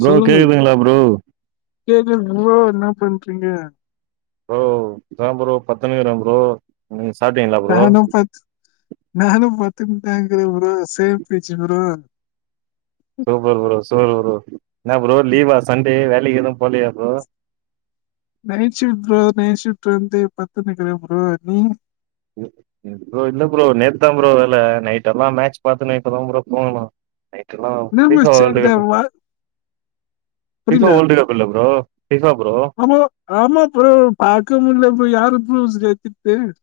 Bro சொல்லுங்கள் கேக்குதுங்களா bro கேக்கு புல்லா என்ன பன் ட்ரிங்க ப்ரோ இப்பதான் ப்ரோ படுத்தின்னுருக்கேன் ப்ரோ சாப்ட்டீங்களா ப்ரோ நானும் பத் நானும் பத் துன் தான் இருக்கிறேன் bro same pinch bro super bro super bro என்ன ப்ரோ லீவா சண்டே வேல க்கு ஏதும் போலயா bro night shift bro night shift வந்து படுத்துநிக்கேன் ப்ரோ நீ ப்ரோ இல்ல ப்ரோ நேத்தான் ப்ரோ வேல நைட் எல்லாம் மேட்ச் பாத்தின்னு இப்பதான் ப்ரோ தூங்கணும் என்ன வச்சிட்டா பால் இப்ப வேர்ல்ட் கப் இல்ல ப்ரோ ஃபீஃபா ப்ரோ ஆமா ஆமா ப்ரோ பாக்க முடில ப்ரோ யாரு [unintelligible]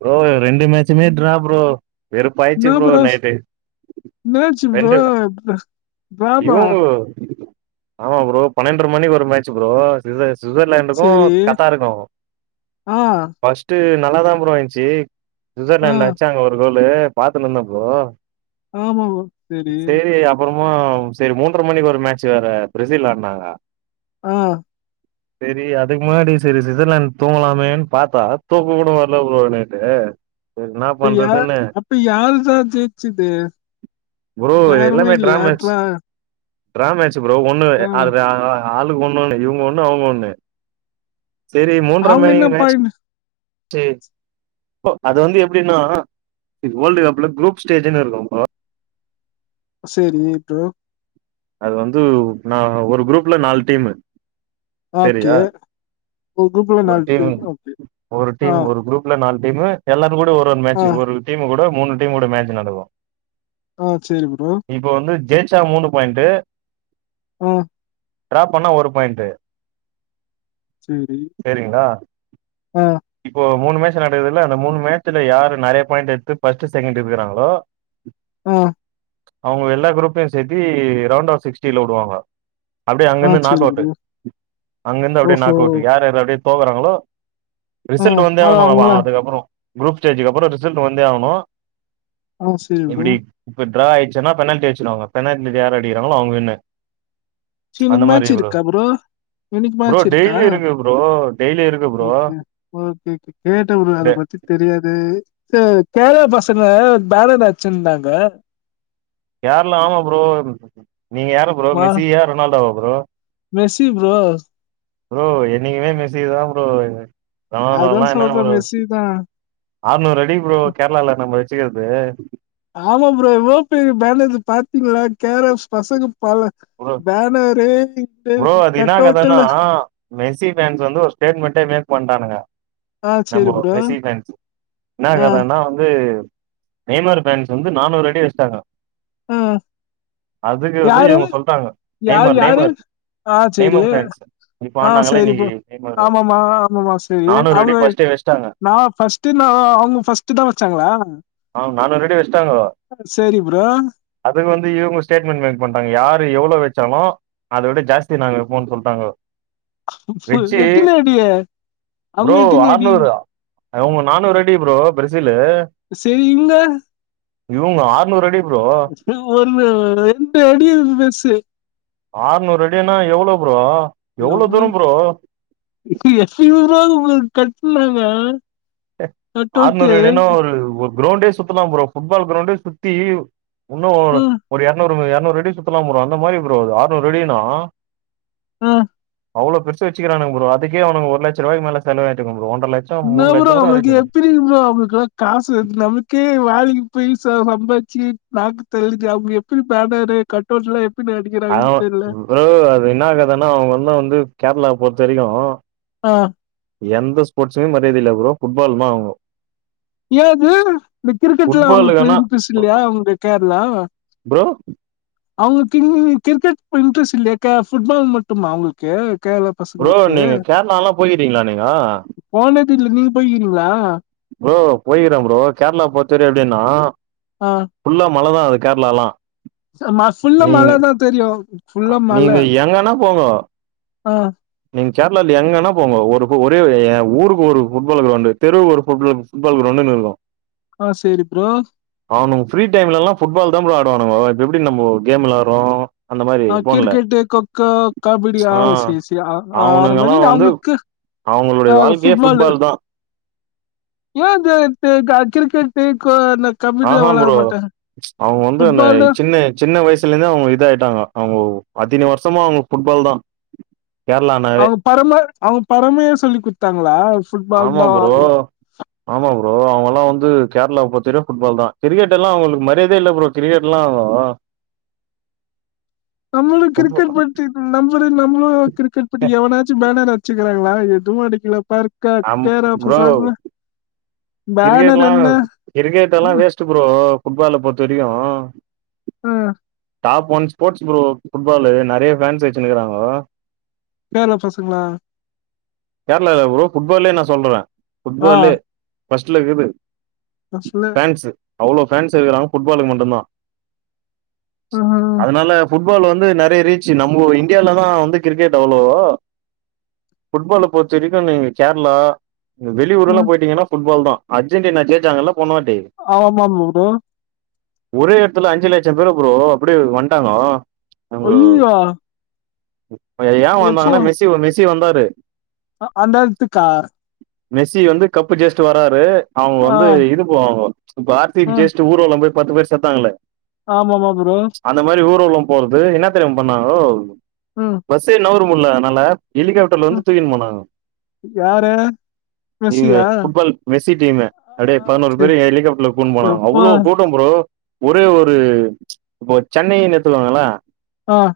ப்ரோ ரெண்டு மேட்ச்மே ட்ரா ப்ரோ வெறுப்பாயிடுச்சு என்னா ப்ரோ சொல் நைட்டு என்னாச்சு ப்ரோ ரெண்டு ட்ராவா இவங்க ஆமா ப்ரோ பன்னண்ற மணி ஒரு மேட்ச் ப்ரோ சுவிட்சர்லாண்டுக்கும் சரி காத்தாருக்கும் ஆ பஸ்டு நல்லா தான் ப்ரோ இருந் செரி ஆ சுவிட்சர்லாந்து அடிச்சாங்க ஒரு கோல் [unintelligible] பாத்துன்னுருந்தேன் ப்ரோ ஆமாமா சரி சரி மூன்றரை மணிக்கு ஒரு மேட்ச் வேற பிரசில் ஆடுனாங்க ஆஹ் செரி அதுக்கு முன்னாடி செரி ஸ்விச்ர்லண்ட் தூங்கலாமேன்னு பாத்தா தூக்க கூட வரல ப்ரோ ட இப்ப யா அப்ப யாரு சார் ஜெயிச்சுது ப்ரோ யாருமே இல்லியா [unintelligible] ட்ரா மேட்ச் ப்ரோ ஒண்ணு அது ஆளுக்கு ஒண்ண ஒண்ணு இவுங்க ஒண்ணு அவுங்க ஒண்ணு சரி மூன்றரை அவங்க மணி என்ன மேட்ச் பாயிண்ட் செரி அது வந்து எப்படின்னா இது வேர்ல்டு கப்ல குரூப் ஸ்டேஜ்ன்னு இருக்கும்னு ப்ரோ செரி ப்ரோ அது வந்து நா ஒரு குரூப்ல நாலு டீமு ஓகே சரியா ஒரு குரூப்ல ஒரு நாலு டீம் பேர் ஓகே ஒரு ஆ டீம் ஒரு குரூப்ல நாலு டீம் எல்லாத் கூட ஒரு ஒரு ஆ மேட்சு ஒரு டீம் கூட மூணு டீமோட ஒரு மேட்ச் நடக்கோ ஆ சரி ப்ரோ ச்சா மூணு பாய்ன்ட்டு ம் டராப் பண்ணா ஒரு பாயிண்டு சரி சரிங்களா ஆ இப்போ மூணு மேட்சு நடக்குதுல அந்த மூணு மேட்சுல யாரு நறையா பாயிண்ட் எடுத்து பர்ஸ்ட்டு செகண்டு எடுக்குறாங்களோ ஆ அவுங்க எல்லா குரூப்லயோ சே எப்படி ரவுண்ட் ஆஃப் சிக்ஸ்டில விடுவாங்க அப்படியே ஆ அங்கிருந்து நாக் சரி அவுட் ப்ரோ அங்கிருந்து அப்படியே ஓஹோ நாக் அவுட் யார் எது அப்படியே போகறாங்களோ ஆ ரிசல்ட் வந்தே அது ஆவணோ அவங்களா அதுக்கப்புறோ குரூப் ஜேஞ்சுக்கு அப்புறோ ரிசல்ட் வந்தே ஆவணோ ஆ சரி ப்ரோ எப்பிடி இப்ப [unintelligible] ஆயிச்சுன்னா பெனால்டி வெச்சுருவாங்க பெனால்டி நறையா யாரு அடிக்கிறாங்களோ அவுங்க விண்ணு ச இன்னிக்கு மாச்சிருக்கா ப்ரோ இன்னிக்கு ப்ரோ மாச்சிருக்கா டெய்லி இருக்கு ப்ரோ டெய்லி இருக்கு ப்ரோ கேட்ட ப்ரோ இந்த அத பத்தி தெரியாது கேரளா பசங்க பேனரு அச்சிருந்தாங்க யாரெல்லா ஆமா ப்ரோ நீங்க யார ப்ரோ மெஸ்ஸி யா நாள்டா அப்புறோ மெர்சி ப்ரோ ப்ரோ என்னைக்குமே மெஸ்ஸிதா ப்ரோ அதா சொல்ற மெஸ்ஸி தா ஆர்நூறு அடி ப்ரோ கேர்ளால நம்ம வெச் வெச்சிக்கறது ஆமா ப்ரோ எவ்ளோ பெரிய பேனரு பாத்தீங்களா கேரளாஸ் பசங்க பல ப்ரோ பேனரு ப்ரோ அது என்ன கட் கதனா அவுட்ல மெஸ்ஸி ஃபேன்ஸு வந்து ஒரு ஸ்டேட்மெண்டே மேக் பண்டானுங்க ஆ சரி நம்ப ப்ரோ மெஸ்ஸி ஃபேன்ஸ் என்ன ஆ கதன்னா வந்து நெய்மர் ஃபேன்ஸ் வந்து நானூறு அடி வெச்சிட்டாங்க அதுக்கு வந்து இவுங்க யரு யாரு ஆஹ் சேரி நெய்மர் ஃபேன்ஸ் இப்ப ஆஹ் ஆடுனாங்கல்ல சேரி இன்னைக்கு ப்ரோ நெய்மரு ஆமாம ஆமாம சேரி நானூறு அடி அவங்க ஃபர்ஸ்ட்டே வச்சுட்டாங்க நான் ஃபர்ஸ்ட் ந அவங்க ஃபர்ஸ்ட் தான் வச்சாங்களா ஆ நானூறு சேரி ப்ரோ அது வந்து இவங்க ஸ்டேட்மெண்ட் மேக் பண்ராங்க யார் எவ்ளோ வச்சாலும் அத விட ஜாஸ்தி நாங்க வப்போம்னு சொல்லிட்டாங்க வெச்சு எத்தனை அடி அவங்க ப்ரோ எத்தனை அடி அறுநூறு அ இவங்க நானூறு அடி ப்ரோ பிரேசீலு சரி இவங்க ஆற்நூறு அடி ப்ரோ [unintelligible] ஒன்னு ரெண்டு அடி பெர்சு ஆற்நூறு அடினா எவ்ளோ ப்ரோ எவ்ளோ ஏப்பா தூரம் ப்ரோ எப்படி ப்ரோ உங்களுக்கு கட்ட உள்ளவா ஏ ஆற்நூறு அடினா ஒரு ஒர் க்ரௌண்டே சுத்தலா ப்ரோ ஃபுட்பால் கிரௌண்டே சுத்தி இன்னோ அ ஒரு இர்நூறு இர்நூறு அடி சுத்தலா ப்ரோ அந்த மாரி ப்ரோ ஆற்நூறு அடினா ஹா அவ்வளோ பெர்சு வச்சிருக்காணுங்க ப்ரோ அதுக்கே அவனுங்க ஒரு லட்ச ரூாய் மேல செலவாய்ட்ருக்கோ ஒரு ஒன்ற லட்சோ மூணு லட் அவங்களுக்கு எப்பிடி இவ்வளோ அவங்களுக்லா காசு வர்து நமக்கே வேலைக்கு பைசா சம்பாச்சி நாக்கு தள்ளுது அவங்க எப்டி பேனரு கட்டவுட்ல எப் அவ ப்ரோ அது இன்ன கதானா அவங்க அண்ண வந்து கேரளாவு பொறுத்த வரிகோ ஆஹ் எந்த ஸ்பட்ஸ்சுமே மரியாதயில்ல ப்ரோ ஃபுட்பால்னா அவுங்கோ ஏது இந்த கிரிக்கெட்ல அவங்களுக்கு ஃபுட்பாலுக்கானா இன்ட்ரெஸ்ட இல்லையா அவங்க கேர்ளா ப்ரோ அவங்ளுக் இன் இ கிரிக்கெட் இட்ரெஸ்ட் இல்லையா கே ஃபுட்பால் மட்டுமா அவங்ளுக்கே ப்ரோ நீங்க கேரளா லா போயிருக்கிங்ளா நீங்கோ போனது இல்ல நீங்க போய்கிறீங்களா ப்ரோ போய்கிறே ப்ரோ கேரளா பொருத்தவரையு எப்படின்னா ஆஹ் மழ தா அது கேர்ளாலா சமாஸ் ஃபுல்லா மழ தா தெரியு ஆ ஃபுல்லா நீங்க எங்கன்ன போங்கோ ஆஹ் நீங்க கேர்ளால எங்கன்னா போங்க ஒரு ஒரே எ ஊருக்கு ஒரு ஃபுட்பால் கிரௌண்டு தெருவு ஒரு கோர்ட் ஃபுட்பால் கிரௌண்டுன்னு இருகோ ஆஹ் சேரி ப்ரோ அவனுங்க ஃப்ரீ டைம்ல்லா ஃபுட்பால் த ப்ரோ ஆடுவானுகங்கோ இப்ப எப்டி நம்மோ கேம்ளா விளாட்ரோ ஆஹ் கிரிக்கெட்டு கொக்கோ கபடி ஆஹ் ஆ சிசி அ ஆறு அவனுங்கல்லா மணின் வந்து அவங்களுக்கு அவங்களுடைய ஆஹ் வாழ்க்கையே ஃபுட்பாலு ஃபுட்பால் தா ஏ தே பெ கா கிரிக்கெட் க்கு கொ ல ஆஹ்ஹா ப்ரோ அவங்க வந்து அந்த ஃபுட்பால்னா சின்ன சின்ன வயசுலந்தே அவங்க இதாயிட்டாங்க அவங்க அத்தின வருஷமா அவங்களுக்கு ஃபுட்பால் தா கேரளானாவே அவங்க பரம அவங்க பரமையே சொல்லி கொடுத்தாங்களா ஆமா ப்ரோ ஆமா ப்ரோ அவங்கல்லா வந்து கேரளா பொறுத்த வரையு ஃபுட்பால் தா கிரிக்கெட் எல்லா அவங்களுக்கு மரியாதையே இல்ல ப்ரோ கிரிக்கெட் எல்லா ஆஹ் நம்மளு கிரிக்கெட் பத்தி நம்மள நம்மளு கிரிக்கெட் பத்தி எவனாச்சு பேனர் வச்சுக்கிறாங்களா எதுவு அடிக்கல பர்க்கா கேராகு பசங்க கிரிக்கெட் பேனர் எல்லா என்ன? கிரிக்கெட் எல்லா வேஸ்ட்டு ப்ரோ ஃபுட்பால பொறுத்த வரைக்கு ஆஹ் ஆஹ் top one sports bro football நெறைய ஃபேன்ஸ் வச்சுன்னுருக்குறாங்கோ கேர்ளா பசங்களா கேரளால ப்ரோ ஃபுட்பாலே நா சொல்லுறே ஆ. ஃபுட்பாலு ஃபஸ்ட்ல இருக்குது ஃபேன்ஸு [unintelligible] அவ்ளோ ஃபேன்ஸ் இருக்கிறாங்க ஃபுட்பாலுக்கு மட்டும்தா ம்ஹ்ம். அதனால ஃபுட் ஃபுட்பால் வந்து நெறைய ரீச்சு நம்ம இந்தியால தா வந்து கிரிக்கெட் அவ்வளோவோ ஃபுட்பாலு ப்பொறுத்த வரைக்கு நீங்க கேரளா நீங்க வெளி ஊர் எல்லா ம். போயிட்டீங்கன்னா ஃபுட்பால் தா அர்ஜென்டீனா ஜெய்ச்சாங்கல்லப் ஆமா ப்ரோ ஒரே எடத்துல அஞ்சு லட்ச பேரு ப்ரோ அப்டியே வட்டாங்க ஐயயோ உ எ ஏ வந்தாங்கன்னா மெசி வ மிஸ் மெஸ்ஸி வந்தாரு அந்த எடத்துக்கா மெஸ்ஸி வந்து கப்பு ஜெயிசுட்டு வராரு அவுங்க ஆ வந்து இது போவாங்க இப்போ ஆர் சி பி ஆ ஜெஷ்ட்டு ஊர்வலம் போய் பத்து பேர் செத்தாங்கள ஆமாமா ப்ரோ போறது என்ன தெரியுமா பண்ணாங்கோ ம் பசே நவுர முல்ல அதனால எலிகாப்டர்ல வந்து ம் தூக்கிட்டு போனாங்க யாரு நீங்க மெஸ்ஸியா புட்பால் வேஸ் சி டீம்ம ஆ அடே பதினோரு சரி பேரு ஹெலிகாப்டர்ல கூன் போனாங்க எப்பா அவ்ளோ கூட்டம் ப்ரோ ஒரே ஒரு இப்ப சென்னைன்னு எடுத்துக்கோங்கள ஆஹ்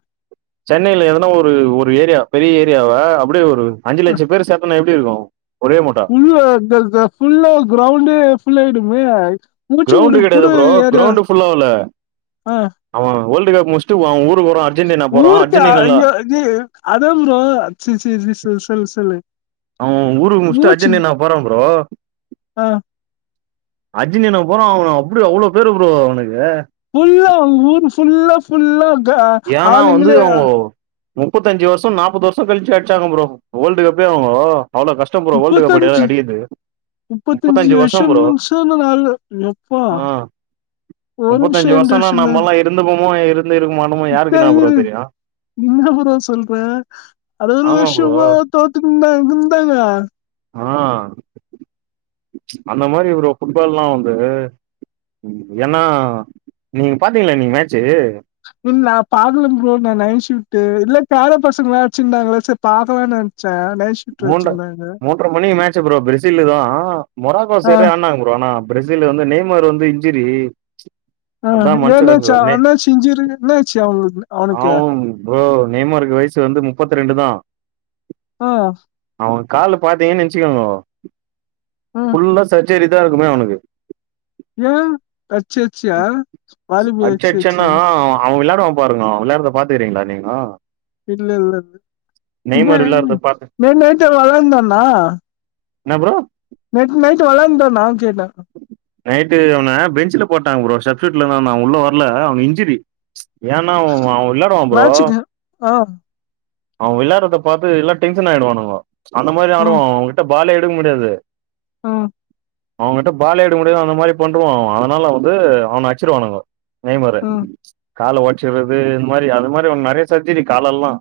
சென்னையில எதனா ஒரு ஒரு ஏரியா பெரிய ஏரியாவ அப் ஒரே ஒரு அஞ்சு லட்சம் பேரு சேத்தனா எப் ப்படியிருக்கு ஃபுல்லு க்க-க்க ஃபுல்லே கிரௌண்டே ஃபுல்லாயிடுமே கிரௌண்ட் கெடையாது ப்ரோ கிரௌண்ட் ஃபுல்லால்ல ஆ அவ அ வேர்ல்ட் கப் முடிச்சுட்டு அவ ஊரு ஊருக்கு ஐயோ அது அதா ப்ரோ செர் செர் செர் சொல்லு சொல்லு அவ ஊருக்கு முடிச்சிட்டு மூச்சு அர்ஜென்டின்னா போறா ப்ரோ ஆ அர்ஜென்டினா போறோம் அவன் அப்படி அவ்வளோ பேரு ப்ரோ அவனுக்கு ஃபுல்ல அங் ஊர் ஃபுல்ல ஃபுல்ல ட்டா ஏன்னா வந்து ஆளுங்கலே அவுங்கோ முப்பத்தஞ்சு வருஷோ நாப்பது வருஷோ கழிச்சு அடிச்சாங்க ப்ரோ வேர்ல்ட் கப்பே அவுங்கோ அவ்ளோ கஷ்டோ ப்ரோ வேர்ல்டு கப் அடி முப்பத்தஞ்சு அடிக்கிறது முப்பத்தஞ்சு வருஷோ ப்ரோ வருஷம்லா சொன்ன நாள் எப்பா ஆ ஒரு வருஷௌ ரெண்டு வருஷௌ இல்ல இப்போவு இருந்து இருக்குமோ இந்த இது என்ன ப்ரோ சொல்ற அறுபது ஒரு ஆமா ப்ரோ வருஷமா தோத்துட்துருந்தாங்க ஆ அந்த மாரி ஒரு ஃபுட்பால்லா வந்து ஏன்னா நீங்க பாத்தீங்களா நீங்க மேட்சு இல்ல நான் பாக்கலா ப்ரோ நா நைட் ஷிஃப்ட் இல்ல பேர பசங்களா வச்சிருந்தாங்களா செரி பாக்கலா நா மூன்ற மூன்றரை மணிக்கு மேட்சு ப்ரோ பிரேசிலதா மொராக்கோ ஆ சைடு ஆனாங்க ப்ரோ ஆனா பிரேசில் வந்து நெய்மர் வந்து இன்சுரி ஆஹ் என்னாச்சு என்னாச் சிஞ்சிரு என்னாச்சு அவனுக் அவனுக்கு நேமா இருக்கு வயசு வந்து முப்பத்ரெண்டுதா ஆஹ் அவங்க கால பாத்தீங்கன்னு நெனச்சுக்கோங்கோ ஆ ஃபுல்லா ச சரிதா இருக்குமே ஒனக்கு ஏ அச்சச்ச வாலிபோ அச்சச்ச [unintelligible] பாருங்கோ வில்லாரத்த பாத்துக்கறீங்களா நீங்கோ இல்ல இல்ல இப்ப நெய்மர் விளாட்றத பாத்து ந நேத்து அவ வெளாந்தனா என்ன ப்ரோ நைட்டு் நைட்டு் வளந்தோனா கேட்டே நைட்டு அவன பெஞ்சுல போட்டாங்க ப்ரோ சப்ஸ்யூட்ல தா நா உள்ள வரல அவங்க இன்ஞ்சிரி ஏனா அவ வ் விளாடுவா ப்ரோ ஆஹ் அவ விளையாறத பாத்து எல்லா டென்ஷன் ஆயிடுவானுங்கோ அந்த மாரி ஆடுவா அவ அவங்கிட்ட பாலே எடுக்க முடியாது ஆ அவங்கிட்ட பாலே எடுக்க முடியாது அந்த மாரி பண்ருவா அவ அதனால வந்து அவன அச்சிருவானுங்கோ நெய்மாறு ம் காலை ஓச்சறது இந்த மாரி அது மாரி ஒன் நெறைய சர்ஜரி காலெல்லா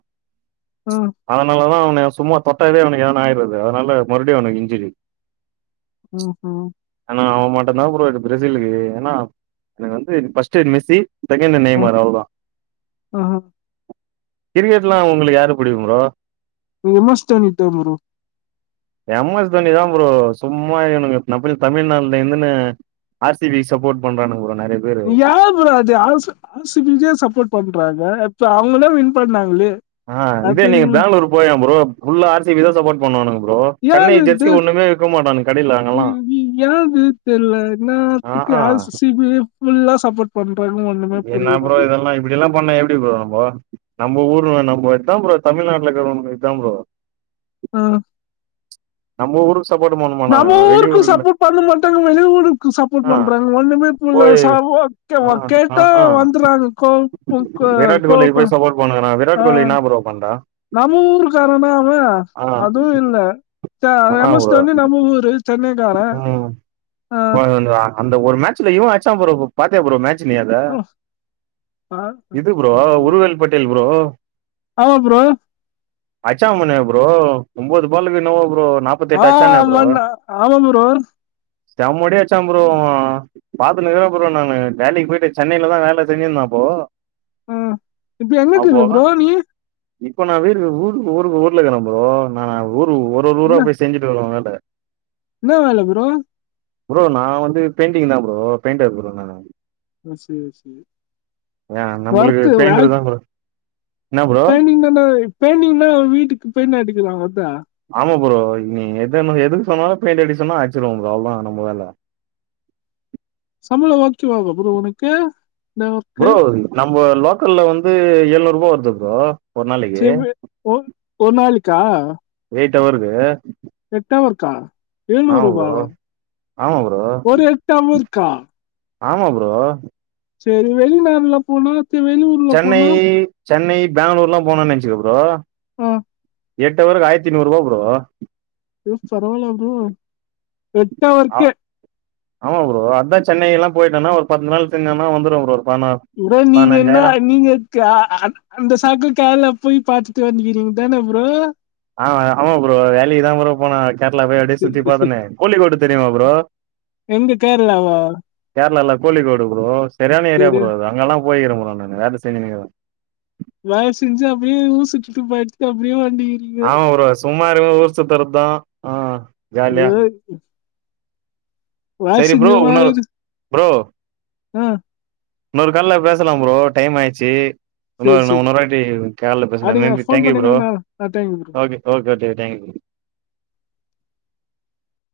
ம் அதனாலதா அவ ன சும்மா தொட்டாதே அவனக்கு எதனா ஆயிறது அதனால மறுபடியு அவனுக்கு இன்ஞ்சுரி ஹ ஹ ஆ அவமாட்டந்தா ப்ரோ இது பிரெசிலுக்கு ஏனா எனக்கு வந்து பஸ்டு மெஸ்ஸி செகண்டு நெய்மாறு அவ்ள்தா கிரிகெ ட்னா உங்களுக்கு யாரு புடிக்கு ப்ரோ நெமோஸ்தா நிட்டு ப்ரோ எம் எஸ் தோனி தா ப்ரோ சும்மா இவனுக நம் பெரி தமிழ்நாடுல இருந்துனு ஆர் சி பி சப்போர்ட் பண்றானுங்க ப்ரோ நெறைய பேரு யா ப்ரோ அது ஆசு ஆர் சி பி க்கே சப்போர்ட் பண்றாங்க சோ அவங்களே வின் பண்ணாங்களே ஆ இதே அது நீங்க பேங்களூர் போயே ப்ரோ புல்லா ஆர் சி பி தா சப்போர்ட் பண்ணுவானுங்க ப்ரோ சென்னை யாது ஜெர்சி இது ஒண்ணுமே விக்க மாட்டானுங்க கடைல அங்கெல்லா யூமி யாது தெர்ல ஆ என்னாத்துக்கு ஆசு சி பி ஃபுல்லா சப்போர்ட் பண்ணு என்னா ப்ரோ இதெல்லா இப்டில்லா பண்ணா எல் டி ப்ரோ நம்போ நம்ம ஊர்ல நம்மதா ப்ரோ தமிழ்நாட்ல இருக்கிறவனுக்கு இதா ப்ரோ ஆ நம்ம ஊரு நம்ம ஊருக்கு சப்போர்ட் பண்ண மாட்டானு வெளி ஊருக்கு சப்போர்ட் ஆ பண்றாங்க ஒண்ணுமே புல போய் சா வோ ஆ கேவ கேட்டா ஆ ஆ வந்துறாங்க கோ உ கோ விராட் கோலிக்கு கோப்ப போய் சப்போர்ட் பண்ணுங்கறா விராட் ஆ கோலி என்னா ப்ரோ பண்றா நம்ம ஊருக்காரனா ஆவ ஆ அதுவும் இல்ல த ரமொஸ நம்ம ஊரு சென்னை உம் வந்து அந்த ஒரு மேட்சலயு ப்ப ஆட்ச்ச ப்ரோ பாத்திய ப்ரோ மேட்ச் சு நீ அதா ஓ, ஆ, இது ப்ரோ ம். உருவேல் பட்டேல் ப்ரோ ஆமா ப்ரோ ஆச்சாமனிப்பா ப்ரோ ஒன்பது பால்கு என்னமோ ப்ரோ நாப்பத்தெட்டு அச்சானே ஆஹ் மன்ன ஆ ஆமா டோர் செம்ம அடிச் அடிச்சா ப்ரோ அவோ பாத்துனு இருக்க ப்ரோ நானு வேலக்கு போயிட்டு சென்னைிலதான் வேல செஞ்சிருந்த இருந்த அப்போ ஆஹ் இப்ப எங்குட்டு இருங்க ப்ரோ நீ இப்போ நான் வரு ஊருக்கு ஊருக்கு ஊர்ல இருக்கிற போ நான் ஊ ஒரு ஒரு என்ன ப் போய் செஞ்சிட்டு வருவ வேல என்ன வேல ப்ரோ ப்ரோ நான் வந்து பெயிண்டிங் தான் ப்ரோ பெயிண்டர் ப்ரோ நானு ஏன் நம்மளுக்கு ஒர்க்கு வேல பெயிண்டர் தான் ப்ரோ என்ன ப்ரோ பெண்டிங் பெண்டிங்னா வீட்டுக்கு பெயிண்ட அடிக்கலா அதா ஆமா ப்ரோ நீ எது எதுக்கு சொன்னாலு பெயிண்ட் அடி சொன்னா அடிச்சுடுவ ப்ரோ அவள தா நம்ம வேல சம்பள அனுசுறுவங்க ப்ரோ உனுக்கெ நமக்கு ப்ரோ நம்ம லோக்கல்ல வந்து எழுநூறு ரூபா வருது ப்ரோ ஒரு நாளைக்கு ச ஒ நாளைக்கு கா எய்ட்டு அவருக்கு எட்டவரூக்கா எழுநூறு ப்ரோ ரூபாவா ஆமா ப்ரோ ஒரு எட்டாவ இருக்கா ஆமா பரோ சரி வெளிநாடுல போனா வெளிவுறுல சென்னை போனா சென்னை பெங்களூர் லா போனனு நனச்சுகோ ப்ரோ ஹம் எட்டவருக்கு ஆயிரத்திநூறு ரூபா ப்ரோ எ சரவல த எட்டவர்க்கே ஆமாம் ப்ரோ அதான் சென்னைல்லாம் போயிட்டானா ஒரு பத்து நாள் தங்கன்னா வந்துரும் ப்ரோ பதினா இற நீங்க என்ன பதினஞ்சாயிரம் நீங்க் அ அ அந் அந்த சாக்கு கேரளா போய் பாாத்துட்டு வந்துவீங்க தான புரோ ஆ ஆமாம் ப்ரோ வேலக்கி தான் ப்ரோ போனா கேரளா போய் அப்டிய சுற்றி பார்த்தனே கோலிக்கோடு தெரியுமா ப்ரோ எங்க கேரளாவா கேரளா கோழிக்கோடு ப்ரோ சரியான ஏரியா சரி ப்ரோ அது அங்கெல்லாம் போயக்கிறல ப்ரோ நானு வேல செஞ் [unintelligible] வய செஞ்சு அப்டியே ஊர் சுட்டு போயிட்டுட்டு அப்டியே ஆமா ப்ரோ சு சும்மா இருக்குபோ ஊர்சுத்தர தான் ஆஹ் ஏ வே சரி செஞ்ச ப்ரோ மாரி இன்னொரு சு ப்ரோ ஆஹ் இன்னொரு கால்ல பேசலாம் ப்ரோ டைம் ஆயிடுச்சி இன்னோ சரி நா சரி ஒன்னரு வாட்டி கால்ல பேசுறேன் அப்படிங்க நன்றி ஃபோன் தேங்க்யூ பண்ணுங்க ப்ரோ நான் நான் thank you bro okay okay okay thank you